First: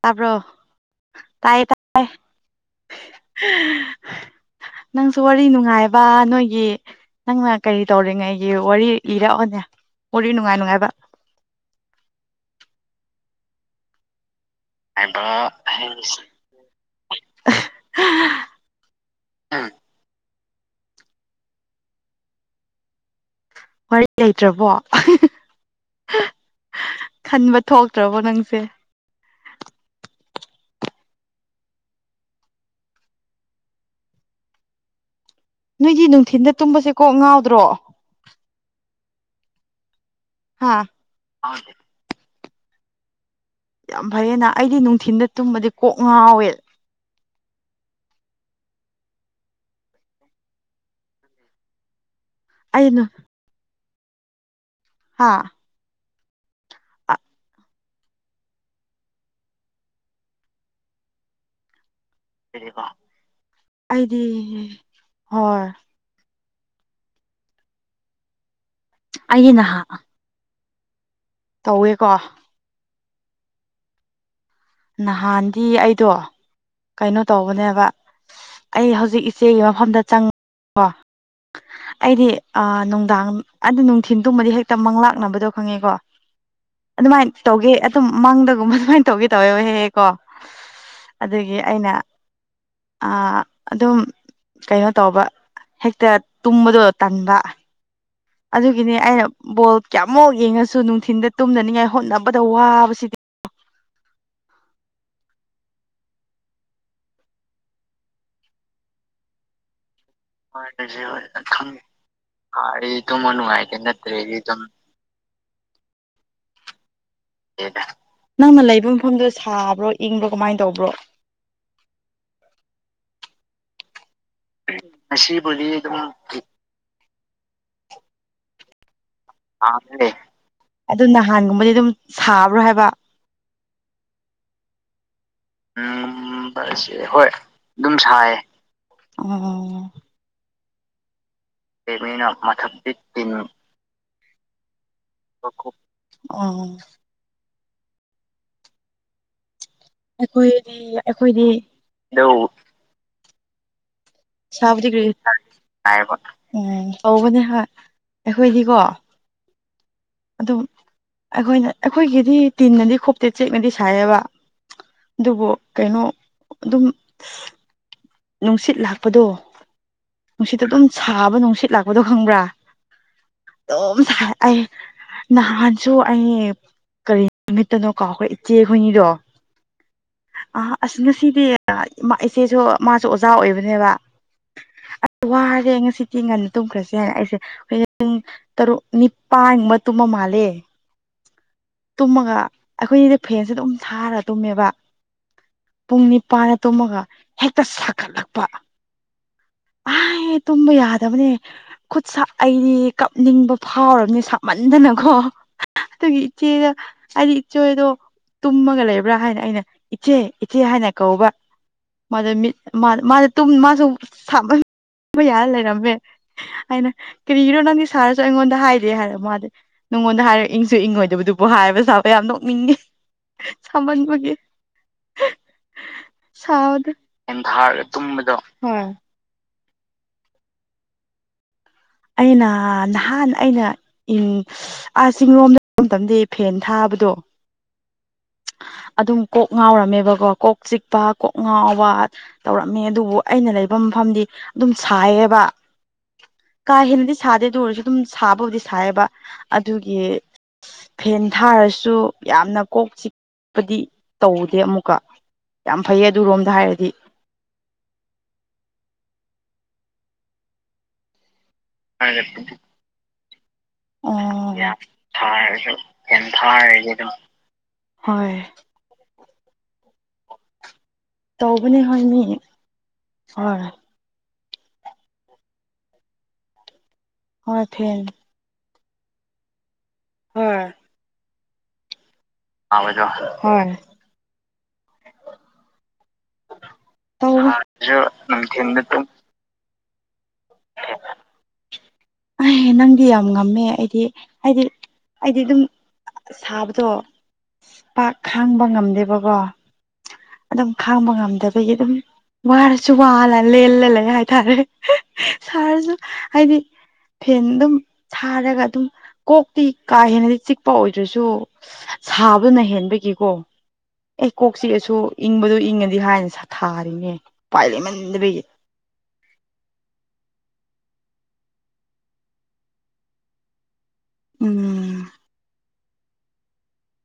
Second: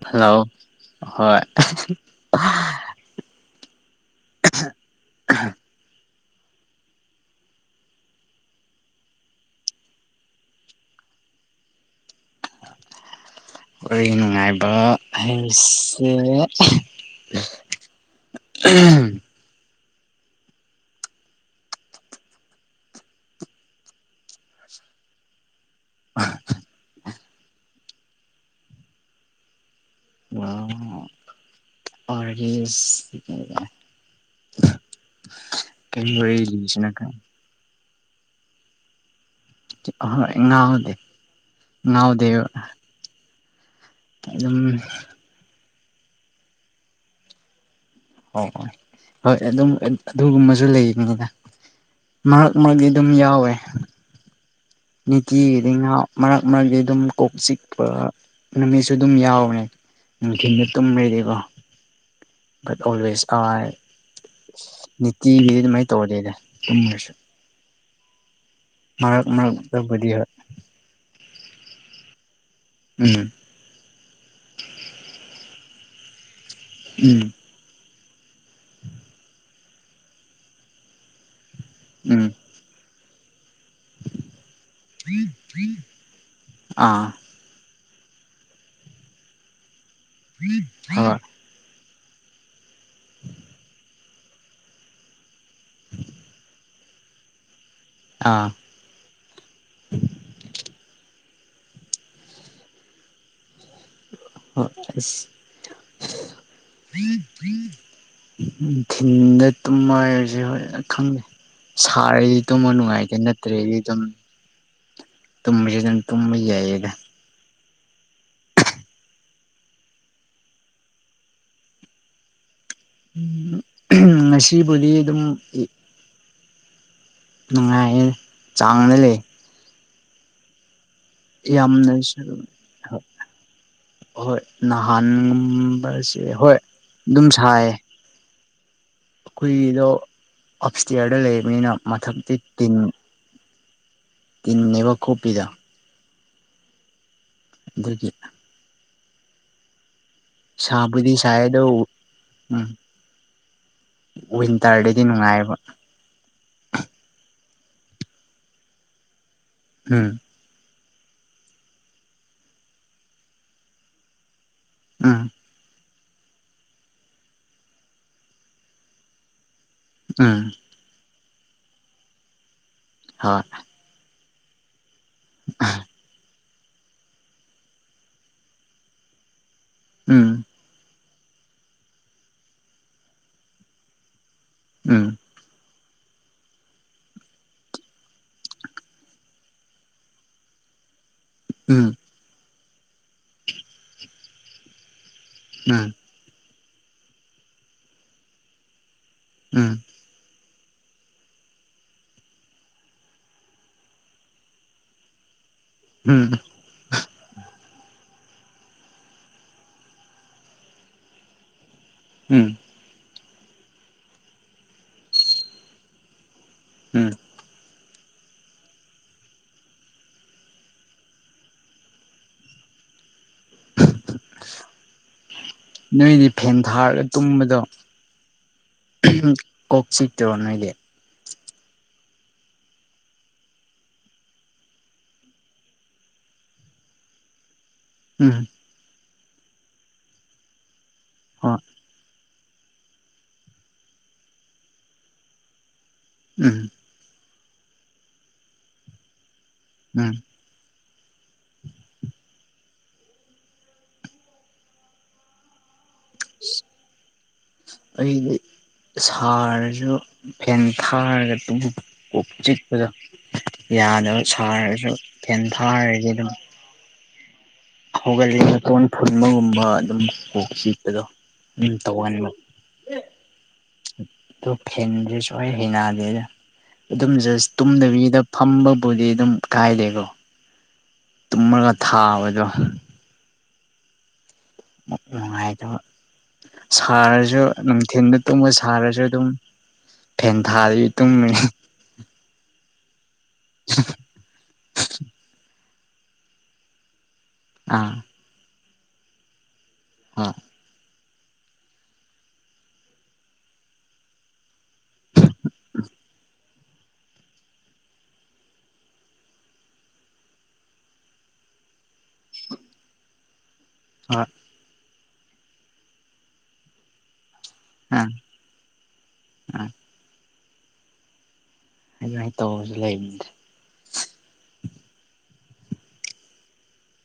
ꯇꯥꯕ꯭ꯔꯣ ꯍꯜꯂꯣ ꯍꯣꯏ꯫ ꯇꯥꯏꯌꯦ ꯇꯥꯏ ꯅꯪꯁꯨ ꯋꯥꯔꯤ ꯅꯨꯡꯉꯥꯏꯕ ꯅꯣꯏꯒꯤ꯫ ꯅꯪꯅ ꯀꯔꯤ ꯇꯧꯔꯤꯉꯩꯒꯤ ꯋꯥꯔꯤ ꯏꯔꯛꯑꯣꯅꯦ ꯋꯥꯔꯤ ꯅꯨꯡꯉꯥꯏ ꯅꯨꯡꯉꯥꯏꯕ꯫ ꯑꯩꯒꯤ ꯅꯨꯡꯉꯥꯏꯕ ꯍꯥꯏꯁꯦ꯫ ꯑꯍꯥꯝ꯫ ꯋꯥꯔꯤ ꯂꯩꯇ꯭ꯔꯕꯣ꯫ [unintelligible] ꯈꯟꯕ ꯊꯣꯛꯇ꯭ꯔꯕꯣ ꯅꯪꯁꯦ꯫ ꯋꯥꯔꯤꯁ꯫ ꯅꯣꯏꯗꯤ ꯅꯨꯡꯊꯤꯟꯗ ꯇꯨꯝꯕꯁꯦ ꯀꯣꯛ ꯈꯪꯗꯦ ꯉꯥꯎꯗ꯭ꯔꯣ꯫ ꯑꯥꯍꯥ ꯑꯩ ꯍꯥ ꯉꯥꯎꯗꯦ ꯉꯥꯎꯗꯦꯕ꯫ ꯌꯥꯝ ꯐꯩꯌꯦꯅ ꯑꯗꯨꯝ ꯑꯩꯗꯤ ꯅꯨꯡꯊꯤꯟꯗ ꯇꯨꯝꯕꯗꯤ ꯀꯣꯛ ꯉꯥꯎꯋꯦ꯫ ꯑꯣ ꯑꯣ ꯍꯣꯏ ꯑꯗꯨꯝ ꯑꯗꯨꯒꯨꯝꯕꯁꯨ ꯂꯩꯕꯅꯤꯗ꯫ ꯃꯔꯛ ꯃꯔꯛꯗꯤ ꯑꯩꯅ ꯑꯗꯨꯝ ꯌꯥꯎꯋꯦ꯫ ꯍꯥ ꯅꯤꯇꯤꯒꯤꯗꯒꯤ ꯉꯥꯎ ꯃꯔꯛ ꯃꯔꯛꯇ ꯑꯗꯨꯝ ꯀꯣꯛ ꯆꯤꯛꯄ ꯅꯨꯃꯤꯠꯁꯨ ꯑꯗꯨꯝ ꯌꯥꯎꯌꯦ꯫ ꯅꯨꯡꯊꯤꯜꯗ ꯇꯝꯕꯩꯗꯤꯀꯣ꯫ ꯑꯩꯗꯤ [unintelligible] ꯅꯤꯇꯤꯒꯤꯗꯤ ꯍꯣꯏ ꯑꯗꯨꯃꯥꯏ ꯇꯧꯗꯦꯗ ꯇꯨꯝꯃꯁꯤ꯫ ꯃꯥꯔꯛ ꯑꯩꯗꯤ ꯃꯥꯔꯛ ꯅꯍꯥꯟ ꯇꯥꯕꯨꯗꯤ ꯍꯣꯏ꯫ ꯇꯧꯋꯦꯀꯣ꯫ ꯎꯝ꯫ ꯅꯍꯥꯟꯗꯤ ꯑꯩꯗꯣ ꯀꯩꯅꯣ ꯎꯝ ꯇꯧꯕꯅꯦꯕ꯫ ꯑꯩ ꯍꯧꯖꯤꯛ ꯏꯆꯦꯒꯤ ꯃꯐꯝꯗ ꯆꯪ ꯀꯣ ꯎꯝ ꯑꯩꯗꯤ꯫ ꯑꯥ ꯅꯨꯡꯗꯥꯡ ꯑꯗꯨ ꯅꯨꯡꯊꯤꯟ ꯇꯨꯝꯕꯗꯤ ꯍꯦꯛꯇ ꯃꯪꯂꯥꯛꯅꯕꯗꯣ ꯑꯥ ꯈꯪꯉꯦꯀꯣ ꯑꯗꯨꯃꯥꯏꯅ ꯇꯧꯒꯦ ꯑꯗꯨꯝ ꯃꯥꯡꯗꯒꯨꯝꯕ ꯑꯗꯨꯃꯥꯏꯅ ꯇꯧꯒꯦ ꯇꯧꯋꯦꯕ ꯍꯦꯛ ꯍꯦꯛ꯫ ꯀꯣ ꯍꯣꯏ ꯑꯗꯨꯒꯤ ꯑꯩꯅ꯫ ꯑꯥ ꯑꯗꯨꯝ ꯀꯩꯅꯣ ꯇꯧꯕ ꯍꯦꯛꯇ ꯇꯨꯝꯕꯗꯣ ꯇꯟꯕ꯫ ꯑꯥ꯫ ꯑꯗꯨꯒꯤꯅꯤ ꯑꯩꯅ ꯕꯣꯜ ꯀꯌꯥꯃꯨꯛ ꯌꯦꯡꯉꯁꯨ ꯅꯨꯡꯊꯤꯟꯗ ꯇꯨꯝꯅꯅꯤꯡꯉꯥꯏ ꯍꯣꯠꯅꯕꯗ ꯋꯥꯕꯁꯤꯗꯤ꯫ ꯑꯁ꯫ ꯅꯨꯡꯊꯤꯟꯗ ꯇꯨꯝꯃꯁ ꯍꯣꯏ ꯈꯪꯗꯦ ꯈꯪ ꯁꯥꯔꯗꯤ ꯇꯨꯝꯕ ꯑꯩ ꯅꯨꯡꯉꯥꯏꯇꯦ ꯇꯨꯝꯕ ꯅꯠꯇ꯭ꯔꯗꯤ ꯅꯨꯡꯉꯥꯏꯇꯦ ꯑꯗꯨꯝ꯫ ꯅꯠꯇ꯭ꯔꯗꯤ ꯑꯗꯨꯝ ꯇꯨꯝꯃꯦ ꯑꯗꯨꯝ ꯇꯨꯝꯕ ꯌꯥꯏꯌꯦꯗ꯫ ꯅꯪꯅ ꯂꯩꯕ ꯃꯐꯝꯗꯨ ꯁꯥꯕ꯭ꯔꯣ ꯏꯪꯕ꯭ꯔꯣ ꯀꯃꯥꯏꯅ ꯇꯧꯕ꯭ꯔꯣ꯫ ꯎꯝ ꯉꯁꯤꯕꯨꯗꯤ ꯑꯗꯨꯝ ꯏ ꯉꯁꯤꯕꯨꯗꯤ ꯑꯗꯨꯝ ꯏ ꯅꯨꯡꯉꯥꯏꯌꯦ ꯆꯥꯡꯗ ꯂꯩꯌꯦ꯫ ꯑꯗꯨ ꯅꯍꯥꯟꯒꯨꯝꯕꯗꯤ ꯑꯗꯨꯝ ꯌꯥꯝꯅꯁꯨ ꯁꯥꯕ꯭ꯔꯣ ꯍꯥꯏꯕ꯫ ꯍꯣꯏ꯫ ꯅꯍꯥꯟꯒꯨꯝꯕꯁꯦ ꯎꯝ ꯍꯣꯏ ꯍꯣꯏ ꯑꯗꯨꯝ ꯁꯥꯏꯌꯦ꯫ ꯑꯗꯨꯝ ꯁꯥꯏꯌꯦ ꯑꯣ ꯑꯩꯈꯣꯏꯒꯤꯗꯣ ꯑꯞ ꯏꯁꯇꯤꯌꯥꯔꯗ ꯂꯩꯕꯅꯤꯅ ꯂꯩꯕꯅꯤꯅ ꯃꯊꯛꯇꯤ ꯇꯤꯟ꯫ ꯃꯊꯛꯇꯤ ꯇꯤꯟ꯫ ꯇꯤꯟꯅꯦꯕ꯫ ꯀꯣꯞꯄꯤꯗꯣ [unintelligible] ꯑꯝ [unintelligible] ꯑꯩꯈꯣꯏꯗꯤ ꯁꯥꯕꯨꯗꯤ ꯁꯥꯏ ꯑꯩꯈꯣꯏꯗꯤ꯫ ꯑꯗꯣ ꯎꯝ ꯋꯤꯟꯇꯔꯗꯗꯤ ꯅꯨꯡꯉꯥꯏꯕ [unintelligible] ꯎꯝ ꯇꯧꯕꯅꯦ ꯑꯩꯈꯣꯏꯗꯤꯀꯣ꯫ ꯎꯝ ꯑꯗꯨꯝ ꯑꯩꯈꯣꯏꯅ ꯑꯩꯈꯣꯏꯒꯤꯗꯤ ꯇꯤꯟꯅꯗꯤ ꯈꯣꯞꯇꯦ ꯆꯦꯛꯅꯗꯤ ꯁꯥꯏꯑꯕ ꯎꯝ ꯑꯗꯨꯕꯨ ꯀꯩꯅꯣ ꯑꯗꯨꯝ ꯅꯨꯡꯁꯤꯠ ꯂꯥꯛꯄꯗꯣ ꯎꯝ ꯅꯨꯡꯁꯤꯠꯇꯣ ꯑꯗꯨꯝ ꯁꯥꯕ ꯅꯨꯡꯁꯤꯠ ꯂꯥꯛꯄꯗꯣ ꯈꯪꯕ꯭ꯔꯥ ꯍꯣꯏ ꯑꯗꯨꯝ ꯍꯥꯏ ꯅꯥꯍꯟꯁꯨ ꯑꯩ ꯀꯔꯤ ꯅꯨꯃꯤꯠꯇꯅꯣ ꯀꯧꯏ ꯑꯩꯈꯣꯏ ꯏꯆꯦ ꯍꯣꯏꯅꯤꯗꯣ ꯎꯝ ꯑ ꯑꯁ ꯉꯁꯤꯗꯤ ꯏꯆꯦꯁꯨ ꯃꯥꯁꯨ ꯑꯣꯖꯥ ꯑꯣꯏꯕꯅꯦꯕ ꯎꯝ ꯑ ꯋꯥꯔꯦ ꯉꯁꯤ ꯆꯦꯡ ꯉꯟꯅ ꯇꯨꯝꯈ꯭ꯔꯁꯦ ꯍꯥꯏꯅ ꯑꯩꯁꯦ ꯑꯩꯣꯏ ꯇꯔꯨꯛ ꯅꯤꯄꯥꯟꯃꯨꯛꯕ ꯇꯨꯝꯃ ꯃꯥꯜꯂꯦ ꯎꯝ ꯇꯨꯝꯃꯒ ꯑꯩꯈꯣꯏꯅꯤꯗꯤ ꯐꯦꯟꯁꯦ ꯑꯗꯨꯝ ꯊꯔ ꯇꯨꯝꯃꯦꯕ ꯑꯝ ꯄꯨꯡ ꯅꯤꯄꯥꯟꯅ ꯇꯨꯝꯃꯒ ꯍꯦꯛꯇ ꯁꯥꯒꯠꯂꯛꯄ ꯎꯝ ꯑ ꯇꯨꯝꯕ ꯌꯥꯗꯕꯅꯦ ꯈꯨꯠꯁ ꯑꯩꯗꯤ ꯀꯞꯅꯤꯡꯕ ꯐꯥꯎꯔꯕꯅꯦ ꯁꯥꯃꯟꯗꯅꯀꯣ ꯗꯨꯒꯤ ꯎꯝ ꯏꯆꯦꯒ ꯑꯩꯗꯤ ꯏꯆꯣꯏꯗꯣ ꯇꯨꯝꯃꯒ ꯂꯩꯕ꯭ꯔꯥ ꯍꯥꯏꯅ ꯑꯩꯅ ꯏꯆꯦ ꯏꯆꯦ ꯍꯥꯏꯅ ꯀꯧꯕ ꯃꯥꯗ ꯎꯝ ꯃꯤꯠ ꯃꯥ ꯃꯥꯗ ꯃꯥꯁꯨ ꯁꯥꯃꯟꯕ ꯌꯥꯔ ꯂꯩꯔꯝꯃꯦ ꯍꯥꯏꯅ ꯎꯝ ꯀꯔꯤꯒꯤꯅꯣ ꯅꯪꯗꯤ ꯁꯥꯔꯁꯨ ꯑꯩꯉꯣꯟꯗ ꯍꯥꯏꯗꯦ ꯍꯥꯏꯔ ꯃꯥꯗꯤ ꯅꯉꯣꯟꯗ ꯍꯥꯏꯔꯒ ꯏꯪꯁꯨ ꯏꯪꯉꯣꯏꯗꯕꯗꯨꯕꯨ ꯍꯥꯏꯕ ꯁꯥꯕ ꯌꯥꯝ ꯅꯣꯛꯅꯤꯡꯉꯦ ꯁꯃꯥꯟ ꯃꯒꯦ ꯅꯣꯏꯗꯤ ꯐꯦꯟ ꯁꯥꯕꯗꯣ ꯊꯥꯔꯒ ꯇꯨꯝꯕꯗꯣ ꯊꯥꯔꯒ ꯇꯨꯝꯕꯗꯣ ꯍꯣꯏ ꯀꯣꯛꯆꯤꯠ ꯋꯥꯅꯂꯦ ꯑꯩꯅ ꯅꯍꯥꯟ ꯑꯩꯅ ꯎ ꯑꯥ ꯆꯤꯡꯂꯣꯝꯗ ꯃꯇꯝꯗꯤ ꯐꯦꯟ ꯊꯥꯕꯗꯣ ꯎꯝ ꯑꯗꯨꯝ ꯀꯣꯛ ꯉꯥꯎꯔꯝꯃꯦꯕꯀꯣ ꯀꯣꯛ ꯆꯤꯛꯄ ꯀꯣꯛ ꯍꯣꯏ ꯉꯥꯎꯕ ꯇꯧꯔꯝꯃꯦ ꯑꯗꯨꯕꯨ ꯑꯩꯅ ꯂꯩꯕ ꯃꯐꯝꯗꯤ ꯑꯗꯨꯝ ꯁꯥꯏꯌꯦꯕ ꯎꯝ ꯀꯥ ꯍꯦꯟꯅꯗꯤ ꯁꯥꯗꯦ ꯑꯗꯨ ꯑꯣꯏꯔꯁꯨ ꯑꯗꯨꯝ ꯁꯥꯕꯕꯨꯗꯤ ꯁꯥꯏꯌꯦꯕ ꯑꯗꯨꯒꯤ ꯎꯝ ꯐꯦꯟ ꯊꯥꯔꯁꯨ ꯌꯥꯝꯅ ꯀꯣꯛ ꯆꯤꯛꯄꯗꯤ ꯇꯧꯗꯦ ꯑꯃꯨꯛꯀ ꯌꯥꯝ ꯐꯩꯌꯦ ꯑꯗꯨꯔꯣꯝꯗ ꯍꯥꯏꯔꯗꯤ ꯑꯩꯗꯤ ꯁꯥꯔꯁꯨ ꯐꯦꯟ ꯊꯥꯔꯒ ꯇꯨꯡ ꯀꯣꯛ ꯆꯤꯛꯄꯗ ꯌꯥꯗꯕ ꯌꯥꯝ ꯁꯥꯔꯁꯨ ꯐꯦꯟ ꯊꯥꯔꯁꯨ ꯊꯥꯔꯒ ꯌꯥꯝ ꯑꯗꯨꯝ ꯊꯥꯔꯗꯤ ꯑꯗꯨꯝ ꯍꯣꯏ ꯍꯧꯒꯠꯂꯤꯇꯣꯟ ꯐꯨꯟꯕꯒꯨꯝꯕ ꯑꯗꯨꯝ ꯀꯣꯛ ꯆꯤꯛꯄꯗꯣ ꯑꯗꯨꯝ ꯇꯧꯕꯅꯦ ꯍꯣꯏ ꯃꯤ ꯍꯣꯏ ꯑ ꯐꯦꯟꯁꯦ ꯁꯨꯋꯥꯏ ꯍꯩꯅꯗꯦꯗ ꯑꯗꯨꯝ ꯖꯁ ꯍꯣꯏ ꯐꯦꯟ ꯇꯨꯝꯗꯕꯤꯗ ꯐꯝꯕꯕꯨꯗꯤ ꯑꯗꯨꯝ ꯀꯥꯏꯗꯦꯀꯣ ꯍꯨꯝ ꯇꯨꯝꯃꯒ ꯊꯥꯕꯗꯣ ꯖ ꯎꯝ ꯅꯨꯡꯉꯥꯏ ꯑꯗꯨꯅ ꯁꯥꯔꯁꯨ ꯇꯧꯋꯦ ꯁꯥꯔꯁꯨ ꯅꯨꯡꯊꯤꯟꯗ ꯇꯨꯝꯕ ꯅꯨꯡꯊꯤꯟꯗ ꯇꯨꯝ ꯁꯥꯔꯁꯨ ꯑꯗꯨꯝ ꯐꯦꯟ ꯊꯥꯔꯤ ꯇꯨꯝꯃꯤꯅꯤ ꯑꯩꯍꯦ ꯅꯪꯗꯤ ꯌꯥꯝ ꯉꯝꯃꯦ ꯑꯩꯗꯤ ꯍꯥꯏꯗꯤ ꯑꯩꯗꯤ ꯑꯗꯨꯝ ꯁꯥꯕꯗꯣ ꯑꯥ ꯄꯥꯛ ꯈꯥꯡꯕ ꯉꯝꯗꯦꯕꯀꯣ ꯍꯥ ꯑꯗꯨꯝ ꯈꯥꯡꯕ ꯉꯝꯗꯕꯒꯤ ꯑꯗꯨꯝ ꯋꯥꯔꯁꯨ ꯋꯥꯂ ꯂꯦꯜꯂ ꯂꯩ ꯍꯥꯏꯇꯥꯔꯦ ꯁꯥꯔꯁꯨ ꯍꯥꯏꯗꯤ ꯐꯦꯟ ꯑꯗꯨꯝ ꯁꯥꯔꯒ ꯑꯗꯨꯝ ꯀꯣꯛꯇꯤ ꯀꯥ ꯍꯦꯟꯅꯗꯤ ꯆꯤꯛꯄ ꯑꯣꯏꯗ꯭ꯔꯁꯨ ꯁꯥꯕꯅ ꯍꯦꯟꯕꯒꯤꯀꯣ ꯑꯦ ꯍꯣꯏ ꯀꯣꯛ ꯆꯤꯛꯑꯁꯨ ꯏꯪꯕꯗꯣ ꯏꯪꯉꯗꯤ ꯍꯥꯏꯅ ꯊꯥꯔꯤꯅꯦ ꯄꯥꯏ ꯑꯥ ꯂꯩꯦꯃꯟꯗꯕꯩꯒꯤ ꯑꯥ ꯍꯥꯏꯥꯏ ꯇꯧꯕꯁꯨ ꯂꯩꯕꯅꯤꯗ ꯎꯝ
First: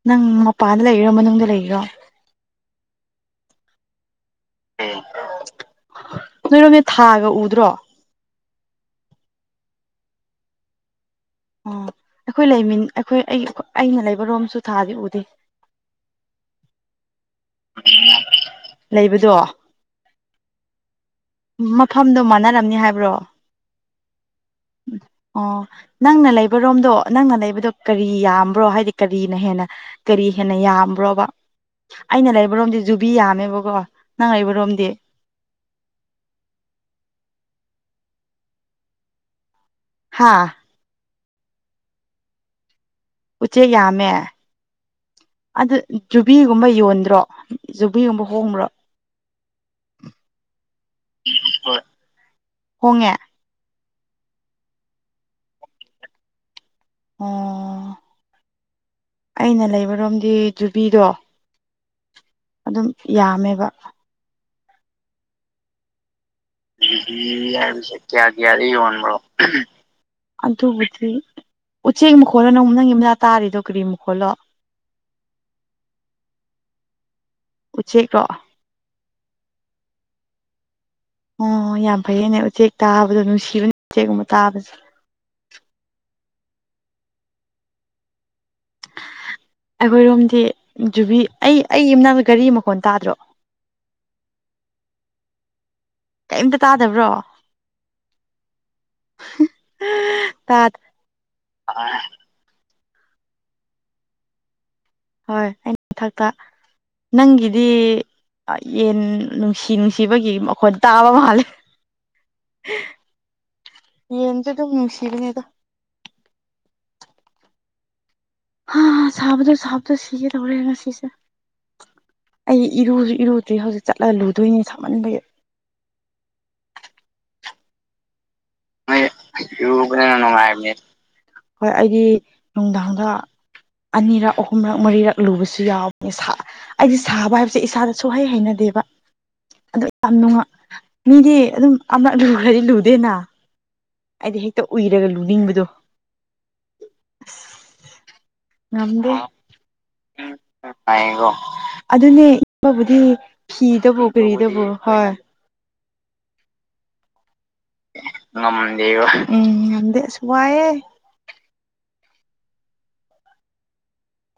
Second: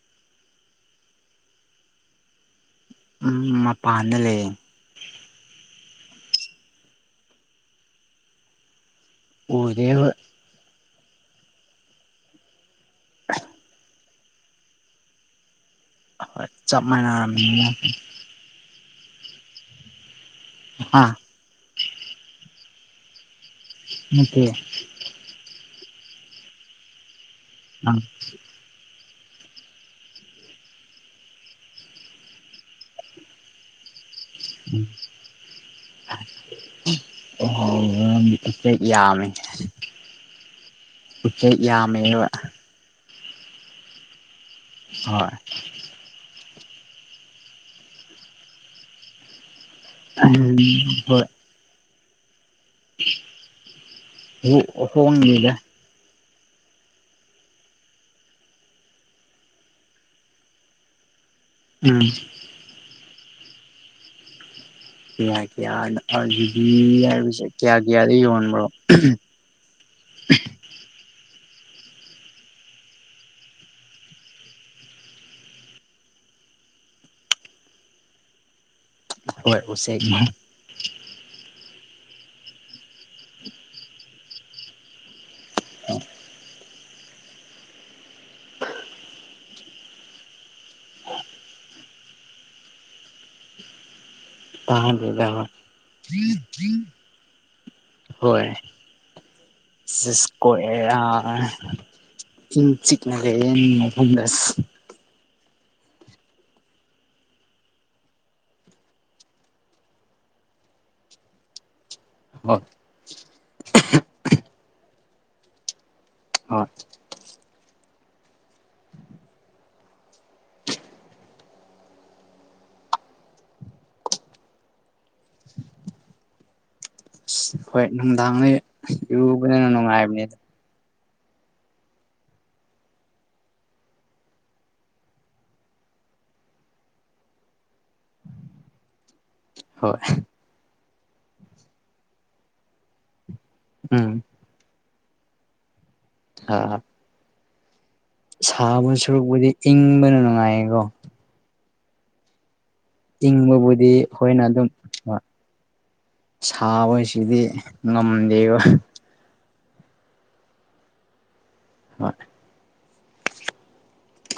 ꯅꯪ ꯃꯄꯥꯟꯗ ꯂꯩꯔꯣ ꯃꯅꯨꯡꯗ ꯂꯩꯔꯣ ꯎ ꯃꯄꯥꯟꯗ ꯂꯩꯌꯦ ꯅꯣꯏꯔꯣꯃꯤꯠ ꯊꯥꯒ ꯎꯗ꯭ꯔꯣ ꯎꯗꯕ ꯑꯣ ꯑꯩꯈꯣꯏ ꯂꯩꯃꯤ ꯑꯩꯈꯣꯏ ꯑꯩꯅ ꯂꯩꯕꯔꯣꯝꯁꯨ ꯊꯥꯗꯤ ꯎꯗꯦ ꯍꯣꯏ ꯆꯞ ꯃꯥꯟꯅꯔꯝꯃꯤ ꯂꯩꯕꯗꯣ ꯍꯥ ꯃꯐꯝꯗꯣ ꯃꯥꯟꯅꯔꯝꯅꯤ ꯍꯥꯏꯕ꯭ꯔꯣ ꯎꯀ ꯎ ꯑꯣ ꯅꯪꯅ ꯂꯩꯕꯔꯣꯝꯗꯣ ꯅꯪꯅ ꯂꯩꯕꯗꯣ ꯑꯪ ꯀꯔꯤ ꯌꯥꯝꯕ꯭ꯔꯣ ꯍꯥꯏꯗꯤ ꯀꯔꯤꯅ ꯍꯦꯟꯅ ꯀꯔꯤ ꯍꯦꯟꯅ ꯌꯥꯝꯕ꯭ꯔꯣꯕ ꯑꯩꯅ ꯂꯩꯕꯔꯣꯝꯗꯤꯦ ꯖꯨꯕꯤ ꯌꯥꯝꯃꯦꯕꯀꯣ ꯅꯪ ꯂꯩꯕꯔꯣꯝꯗꯤ ꯎꯝ ꯑꯣ ꯆ ꯌꯥꯃꯤ ꯍꯥꯥ ꯌꯥꯝꯃꯦꯕ ꯎꯆꯦꯛ ꯌꯥꯝꯃꯦ ꯍꯣꯏ ꯑꯗꯨ ꯖꯨꯕꯤꯒꯨꯝꯕ ꯌꯣꯟꯗ꯭ꯔꯣ ꯖꯨꯕꯤꯒꯨꯝꯕ ꯍꯣꯡꯕ꯭ꯔꯣ ꯎ ꯍꯣꯏ ꯍꯨꯡꯉ ꯍ ꯍꯂ ꯑꯣ ꯑꯩꯅ ꯂꯩꯕꯔꯣꯝꯗꯤ ꯖꯨꯕꯤꯗꯣ ꯎꯝ ꯑꯗꯨꯝ ꯌꯥꯝꯃꯦꯕ ꯀꯌꯥ ꯀꯌꯥꯅꯗꯤ ꯍꯥꯏꯕꯁꯦ ꯀꯦꯖꯤ ꯀꯌꯥ ꯍꯥꯏꯕꯁꯦ ꯀꯌꯥꯗ ꯀꯌꯥ ꯌꯣꯟꯕ꯭ꯔꯣ ꯌꯣꯟꯕ꯭ꯔꯣ ꯑꯗꯨꯕꯨꯗꯤ ꯎꯆꯦꯛ ꯃꯈꯣꯜꯂꯣ ꯅꯪꯛ ꯅꯪꯒꯤ ꯃꯆꯥ ꯇꯥꯔꯤꯗꯣ ꯒꯔꯤ ꯃꯈꯣꯜꯂꯣ ꯎꯆꯦꯛ ꯀꯣ ꯍꯣꯏꯁꯦꯃ ꯑꯣ ꯌꯥꯝ ꯐꯩꯌꯦꯅꯦ ꯎꯆꯦꯛ ꯇꯥꯕꯗꯣ ꯅꯨꯡꯁꯤꯕꯅꯦ ꯎꯆꯦꯛꯒꯨꯝꯕ ꯇꯥꯕꯁꯨ ꯑ ꯑꯩꯈꯣꯏꯔꯣꯝꯗꯤ ꯖꯨꯕꯤ ꯑꯩ ꯑꯩ ꯏꯅꯥꯗ ꯒꯥꯔꯤ ꯃꯈꯣꯟ ꯇꯥꯗ꯭ꯔꯣ ꯇꯕꯤꯗꯣ ꯀꯩꯝꯇ ꯇꯥꯗꯕ꯭ꯔꯣ ꯍꯣꯏ ꯁꯤꯁꯀꯣ ꯇꯥꯗ ꯑꯦ ꯑ ꯍ ꯆꯤꯛꯅꯒꯦ ꯌꯦ ꯐ ꯍꯣꯏ ꯑꯩꯅ ꯃꯊꯛꯇ ꯅꯪꯒꯤꯗꯤ ꯌꯦꯟ ꯅꯨꯡꯁꯤ ꯅꯨꯡꯁꯤꯕꯒꯤ ꯃꯈꯣꯏ ꯇꯥꯕ ꯃꯥꯂꯦ ꯍꯣꯏ ꯌꯦꯗ ꯑꯗꯨ ꯅꯨꯡꯁꯤꯔꯤꯅꯦꯗꯣ ꯍꯣꯏ ꯍꯥ ꯁꯥꯕꯗꯣ ꯁꯥꯕꯗꯣ ꯁꯤꯒꯦ ꯇꯧꯔꯦ ꯉ ꯁꯤꯁꯦ ꯑꯩ ꯏꯔꯨꯁꯨ ꯏꯔꯨꯗ꯭ꯔꯤ ꯍꯧꯖꯤꯛ ꯆꯠꯂꯂꯨꯗꯣꯏꯅꯤ ꯁꯝꯃꯟꯕꯒꯤ ꯍꯣꯏ ꯅꯨꯡꯗꯥꯡꯗꯤ ꯍꯣꯏ ꯏꯔꯨꯕꯅ ꯅꯨꯡꯉꯥꯏꯕꯅꯦꯗ [unintelligible] ꯍꯣꯏ ꯑꯩꯒꯤ ꯅꯨꯡꯗꯥꯡꯗ ꯑꯅꯤꯔꯛ ꯑꯍꯨꯝꯔꯛ ꯃꯔꯤꯔꯛ ꯂꯨꯕꯁꯨ ꯌꯥꯎꯕꯅꯦ ꯁꯥ ꯑꯩꯗꯤ ꯁꯥꯕ ꯍꯥꯏꯕꯁꯦ ꯏꯁꯥꯗꯁꯨꯨꯍꯩ ꯍꯩꯅꯗꯦꯕ ꯑꯗꯨ ꯍꯣꯏ ꯌꯥꯝ ꯅꯨꯡꯉꯥꯏ ꯃꯤꯗꯤ ꯑꯗꯨꯝ ꯑꯃꯛ ꯂꯨꯈꯗꯤ ꯂꯨꯗꯦꯅ ꯎꯝ ꯑꯩꯗꯤ ꯍꯦꯛꯇ ꯎꯏꯔꯒ ꯂꯨꯅꯤꯡꯕꯗꯣ [unintelligible] ꯑꯁ ꯁꯥꯕ ꯁꯔꯨꯛꯄꯨꯗꯤ ꯏꯪꯕꯅ ꯅꯨꯡꯉꯥꯏꯌꯦꯀꯣ ꯑꯗꯨꯅꯦ ꯃꯥꯕꯨꯗꯤ ꯏꯪꯕꯕꯨꯗꯤ ꯐꯤꯗꯕꯨ ꯑꯩꯈꯣꯏꯅ ꯀꯔꯤꯗꯕꯨ ꯑꯗꯨꯝ ꯍꯣꯏ ꯁꯥꯕꯁꯤꯗꯤ ꯉꯝꯗꯦꯕ ꯉꯝꯗꯦ ꯑꯁ ꯋꯥꯏꯑꯦ ꯍꯣꯏ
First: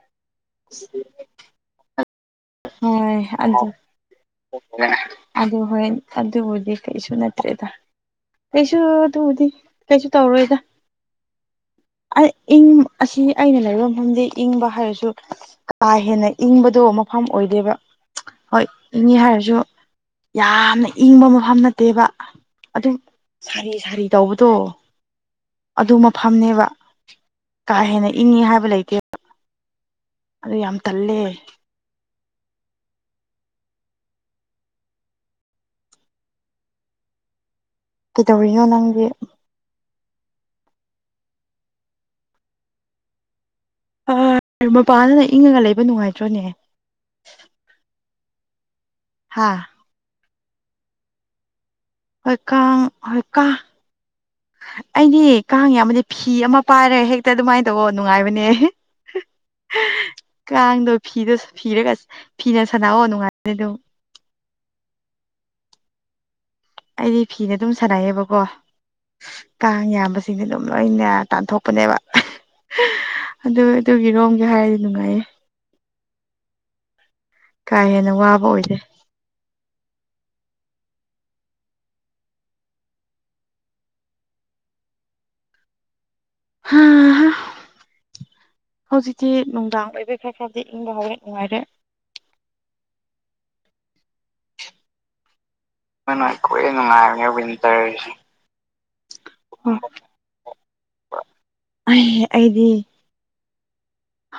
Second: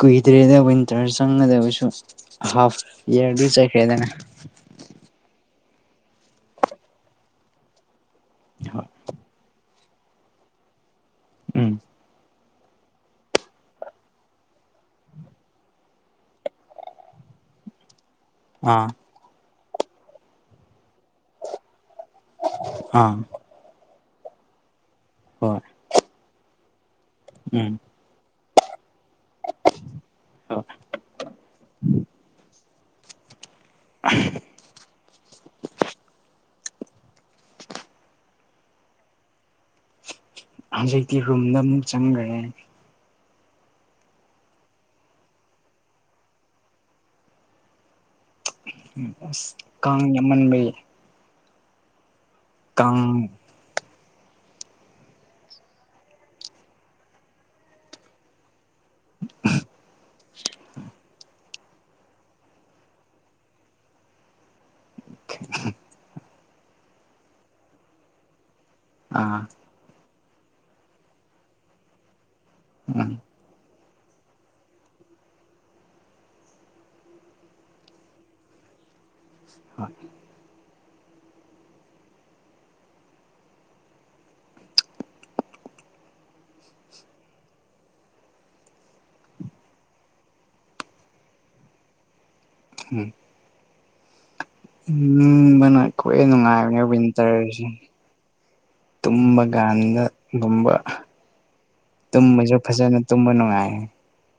ꯀꯨꯏꯗ꯭ꯔꯦꯗ ꯋꯤꯟꯇꯔ ꯆꯪꯒꯗꯕꯁꯨ ꯍꯥꯐ ꯍꯣꯏ ꯏꯌꯥꯔꯗꯤ ꯑꯗꯨ ꯆꯠꯈ꯭ꯔꯦꯗꯅ ꯑꯗꯨ ꯍꯣꯏ ꯑꯗꯨꯕꯨꯗꯤ ꯀꯩꯁꯨ ꯅꯠꯇ꯭ꯔꯦꯗ ꯀꯩꯁꯨ ꯍꯣꯏ ꯑꯗꯨꯕꯨꯗꯤ ꯀꯩꯁꯨ ꯇꯧꯔꯣꯏꯗ ꯎꯝ ꯏꯪ ꯑꯁꯤ ꯑꯩꯅ ꯂꯩꯕ ꯃꯐꯝꯗꯤ ꯏꯪꯕ ꯍꯥꯏꯔꯁꯨ ꯀꯥ ꯍꯦꯟꯅ ꯏꯪꯕꯗꯣ ꯃꯐꯝ ꯑꯣꯏꯗꯦꯕ ꯍꯣꯏ ꯑꯥ ꯏꯪꯅꯤ ꯍꯥꯏꯔꯁꯨ ꯌꯥꯝꯅ ꯏꯪꯕ ꯃꯐꯝ ꯅꯠꯇꯦꯕ ꯑꯗꯨꯝ ꯑꯥ ꯁꯥꯔꯤ ꯁꯥꯔꯤ ꯇꯧꯕꯗꯣ ꯍꯣꯏ ꯑꯗꯨ ꯃꯐꯝꯅꯦꯕ ꯎꯝ ꯀꯥ ꯍꯦꯟꯅ ꯏꯪꯉꯤ ꯍꯥꯏꯕ ꯂꯩꯇꯦ ꯑꯩ ꯌꯥꯝ ꯇꯜꯂꯦ [unintelligible] ꯀꯩꯗꯧꯔꯤꯅꯣ ꯅꯪꯗꯤ ꯍꯧꯖꯤꯛꯇꯤ ꯔꯨꯝꯗ ꯑꯃꯨꯛ ꯆꯪꯒꯔꯦ ꯃꯄꯥꯟꯗꯅ ꯏꯪꯉꯒ ꯂꯩꯕ ꯅꯨꯡꯉꯥꯏꯇ꯭ꯔꯣꯅꯦ ꯑꯁ ꯍꯥ ꯀꯥꯡ ꯌꯥꯝꯃꯟꯕꯩ ꯍꯣꯏ ꯀꯥꯡ ꯍꯣꯏ ꯀꯥ ꯑꯩꯗꯤ ꯀꯥꯡ ꯌꯥꯝꯕꯗꯤ ꯐꯤ ꯑꯃ ꯄꯥꯏꯔꯦ ꯍꯦꯛꯇ ꯑꯗꯨꯃꯥꯏꯅ ꯇꯧꯧꯕ ꯅꯨꯡꯉꯥꯏꯕꯅꯦ ꯀꯥꯡꯗꯣ ꯐꯤꯗꯁꯨ ꯐꯤꯔꯒ ꯐꯤꯅ ꯁꯥꯟꯂꯛꯑꯣ ꯅꯨꯡꯉꯥꯏ ꯑꯗꯨꯝ [unintelligible] ꯑꯩꯗꯤ ꯐꯤꯅ ꯑꯗꯨꯝ ꯁꯥꯟꯅꯩꯌꯦꯕꯀꯣ ꯑꯥ ꯀꯥꯡ ꯌꯥꯝꯕꯁꯤꯡꯗꯤ ꯑꯗꯨꯝ ꯂꯣꯏꯅ ꯇꯥꯟꯊꯣꯛꯄꯅꯦꯕ [unintelligible] ꯑꯗꯨ ꯑꯗꯨꯒꯤꯔꯣꯝꯒꯤ ꯍꯥꯏꯔꯗꯤ ꯅꯨꯡꯉꯥꯏꯌꯦ ꯀꯥ ꯍꯦꯟꯅ ꯋꯥꯕ ꯑꯣꯏꯗꯦ [unintelligible] ꯍꯥꯥ ꯍꯥ ꯍꯧꯖꯤꯛꯇꯤ ꯅꯨꯡꯗꯥꯡ ꯑꯣꯏꯕꯩ ꯈꯔ ꯈꯔꯗꯤ ꯏꯪꯕ ꯍꯧꯔꯦ ꯅꯨꯡꯉꯥꯏꯔꯦ ꯎꯝ ꯎꯝ ꯃ ꯀꯣꯏ ꯈ꯭ꯋꯥꯏ ꯅꯅꯨꯡꯉꯥꯏ ꯅꯨꯡꯉꯥꯏꯕꯅꯦ ꯟꯇꯔ ꯋꯤꯟꯇꯔꯁꯦ ꯇꯨꯝꯕ ꯀꯥꯟꯗꯒꯨꯝꯕ ꯑꯩ ꯇꯨꯝꯕꯁꯨ ꯑꯩꯗꯤ ꯐꯖꯅ ꯇꯨꯝꯕ ꯅꯨꯡꯉꯥꯏ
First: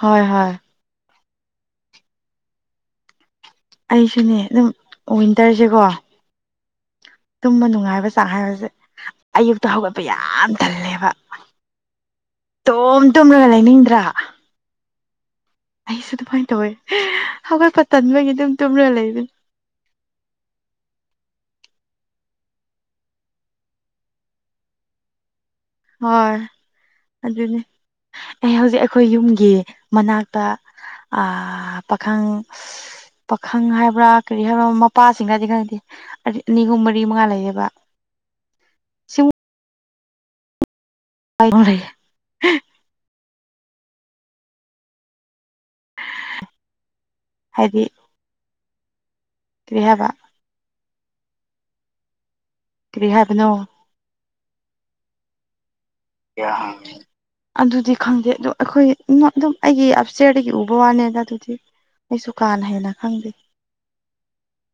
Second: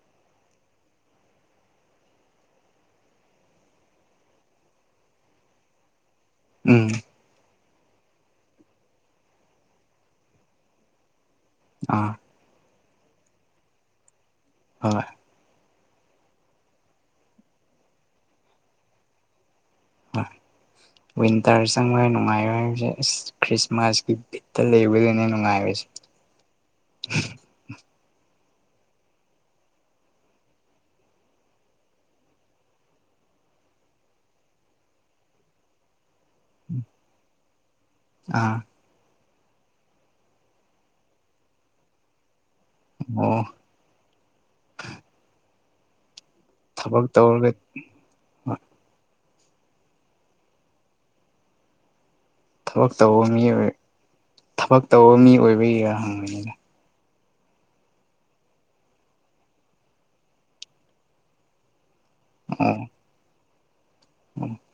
ꯍꯣꯏ ꯍꯣꯏ ꯑꯩꯁꯨꯅꯦ ꯑꯗꯨꯝ ꯋꯤꯟꯇꯔꯁꯦꯀꯣ ꯎꯝ ꯇꯨꯝꯕ ꯅꯨꯡꯉꯥꯏꯕ ꯆꯥꯡ ꯍꯥꯏꯕꯁꯦ ꯑꯌꯨꯛꯇ ꯍꯧꯒꯠꯄ ꯌꯥꯝ ꯊꯜꯂꯦꯕ ꯑꯥ ꯇꯣꯝ ꯇꯨꯝꯂꯒ ꯂꯩꯅꯤꯡꯗ꯭ꯔꯥ ꯍꯣꯏ ꯑꯩꯁꯨ ꯑꯗꯨꯃꯥꯏꯅ ꯇꯧꯋꯦ ꯑꯩꯈꯣꯏ ꯄꯇꯟꯕꯒꯤ ꯑꯗꯨꯝ ꯇꯨꯝꯔꯒ ꯂꯩꯕ ꯑ ꯋꯤꯟꯇꯔ ꯆꯪꯕ ꯅꯨꯡꯉꯥꯏꯔ ꯍꯥꯏꯕꯁꯦ ꯑꯁ ꯈ꯭ꯔꯤꯁꯃꯥꯁꯀꯤ ꯕꯤꯠꯇ ꯂꯩꯕꯗꯨꯅꯦ ꯅꯨꯡꯉꯥꯏꯕꯁꯦ ꯍꯣꯏ ꯑꯗꯨꯅꯤ ꯑꯩ ꯍꯧꯖꯤꯛ ꯑꯩꯈꯣꯏ ꯌꯨꯝꯒꯤ ꯃꯅꯥꯛꯇ ꯄꯥꯈꯪ ꯄꯥꯈꯪ ꯍꯥꯏꯕ꯭ꯔꯥ ꯀꯔꯤ ꯍꯥꯏꯕ꯭ꯔꯥ ꯃꯄꯥꯁꯤꯡꯅꯗꯤ ꯈꯪꯗꯦ ꯑꯅꯤ ꯑꯍꯨꯝ ꯃꯔꯤ ꯃꯉꯥ ꯂꯩꯌꯦꯕ ꯑꯥ ꯁꯤ ꯀ ꯑꯣ ꯊꯕꯛ ꯇꯧꯔꯒ ꯀ꯭ꯔꯤ ꯍꯥꯏꯕ ꯊꯕꯛ ꯀꯔꯤ ꯇꯧꯕ ꯃꯤ ꯍꯥꯏꯕꯅꯣ ꯊꯕꯛ ꯇꯧꯕ ꯃꯤ ꯑꯣꯏꯕꯒꯤꯔ ꯍꯪꯉ ꯀ ꯑꯗꯨꯗꯤ ꯈꯪꯗꯦ ꯑꯗꯨ ꯑꯩꯈꯣꯏ ꯑꯗꯨꯝ ꯑꯩꯒꯤ ꯑꯞꯆꯦꯔꯗꯒꯤ ꯎꯕ ꯋꯥꯅꯤꯅ ꯑꯗꯨꯗꯤ ꯑꯩꯁꯨ ꯀꯥꯅ ꯑꯣ ꯍꯦꯟꯅ ꯈꯪꯗꯦ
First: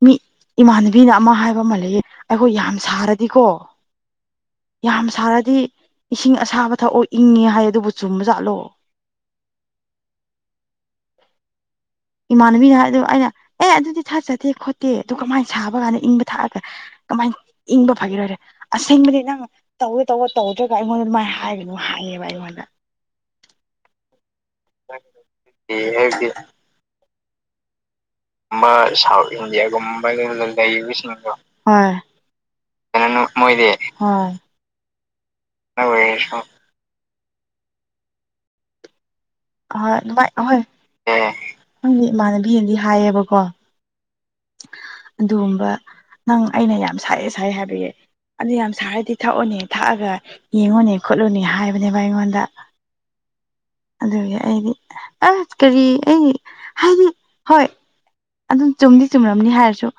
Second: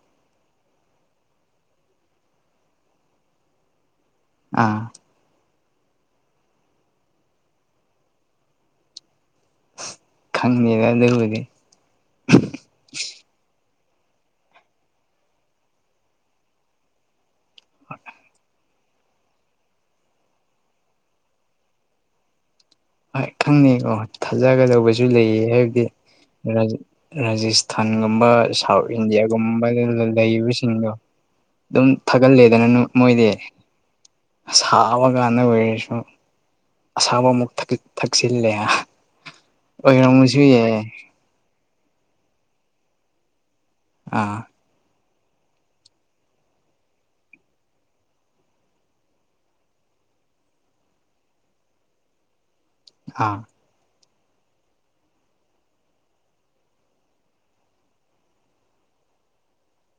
ꯃꯤ ꯏꯃꯥꯟꯅꯕꯤꯅ ꯑꯃ ꯍꯥꯏꯕ ꯃꯥꯜꯂꯌꯦ ꯑꯩꯈꯣꯏ ꯌꯥꯝ ꯁꯥꯔꯗꯤꯀꯣ ꯑꯥ ꯌꯥꯝ ꯁꯥꯔꯗꯤ ꯏꯁꯤꯡ ꯑꯁꯥꯕ ꯊꯛꯑꯣ ꯏꯪꯉꯦ ꯍꯥꯏ ꯑꯗꯨꯕꯨ ꯆꯨꯝꯕꯖꯥꯠꯂꯣ ꯈꯪꯉꯦꯔ ꯑꯗꯨꯕꯨꯗꯤ ꯏꯃꯥꯟꯅꯕꯤꯅ ꯍꯥꯏꯗ ꯑꯩꯅ ꯑꯦ ꯑꯗꯨꯗꯤ ꯊꯥꯆꯗꯦ ꯈꯣꯠꯇꯦ ꯑꯗꯨ ꯀꯃꯥꯏꯅ ꯁꯥꯕ ꯀꯥꯟꯗ ꯏꯪꯕ ꯊꯥꯛꯑꯒꯦ ꯀꯃꯥꯏ ꯏꯪꯕ ꯐꯈꯤꯔꯣꯏꯔꯦ ꯑꯁꯦꯡꯕꯗꯤ ꯅꯪ ꯇꯧꯔꯦ ꯇꯧꯕꯔ ꯇꯧꯗ꯭ꯔꯒ ꯑꯩꯉꯣꯟꯗ ꯑꯗꯨꯃꯥꯏ ꯍꯥꯏꯒꯅꯨ ꯍꯥꯏꯉꯦꯕ ꯑꯩꯉꯣꯟꯗ ꯍꯣꯏ ꯈꯪꯅꯤꯩꯀꯣ ꯊꯥꯖꯒꯗꯧꯕꯁꯨ ꯂꯩꯌꯦ ꯍꯥꯏꯕꯗꯤ ꯔꯥꯖꯁꯊꯥꯟꯒꯨꯝꯕ ꯁꯥꯎꯠ ꯏꯟꯗꯤꯌꯥꯒꯨꯝꯕ ꯂꯩꯕꯁꯤꯡꯗꯣ ꯑꯗꯨꯝ ꯊꯥꯒꯠꯂꯦꯗꯅ ꯀꯩꯅꯣ ꯃꯣꯏꯗꯤ ꯍꯣꯏ ꯁꯥꯕꯀꯥꯟꯗ ꯑꯣꯏꯔꯁꯨ ꯑꯁꯥꯕ ꯑꯃꯨꯛ ꯊꯛꯆꯜꯂꯦ ꯑꯣꯏꯔꯝꯃꯁꯨ ꯌꯥ ꯅꯪꯗꯤ ꯏꯃꯥꯟꯅꯕꯤꯅꯗꯤ ꯍꯥꯏꯌꯦꯕꯀꯣ ꯑꯥ ꯑꯗꯨꯒꯨꯝꯕ ꯅꯪ ꯑꯩꯅ ꯌꯥꯝ ꯁꯥꯏꯌꯦ ꯁꯥꯏ ꯍꯥꯏꯕ ꯌꯥꯏ ꯑꯗꯨ ꯌꯥꯝ ꯁꯥꯔꯗꯤ ꯊꯛꯎꯅꯦ ꯊꯛꯑꯒ ꯌꯦꯡꯉꯨꯅꯦ ꯈꯣꯠꯂꯨꯅꯦ ꯍꯥꯏꯕꯅꯦꯕ ꯑꯩꯉꯣꯟꯗ ꯑꯥ ꯑꯗꯨꯒꯤ ꯑꯩꯗꯤ ꯑꯁ ꯀꯔꯤ ꯑꯩ ꯍꯥꯏꯗꯤ ꯍꯣꯏ ꯑꯗꯨꯝ ꯆꯨꯝꯗꯤ ꯆꯨꯝꯔꯝꯅꯤ ꯍꯥꯏꯔꯁꯨ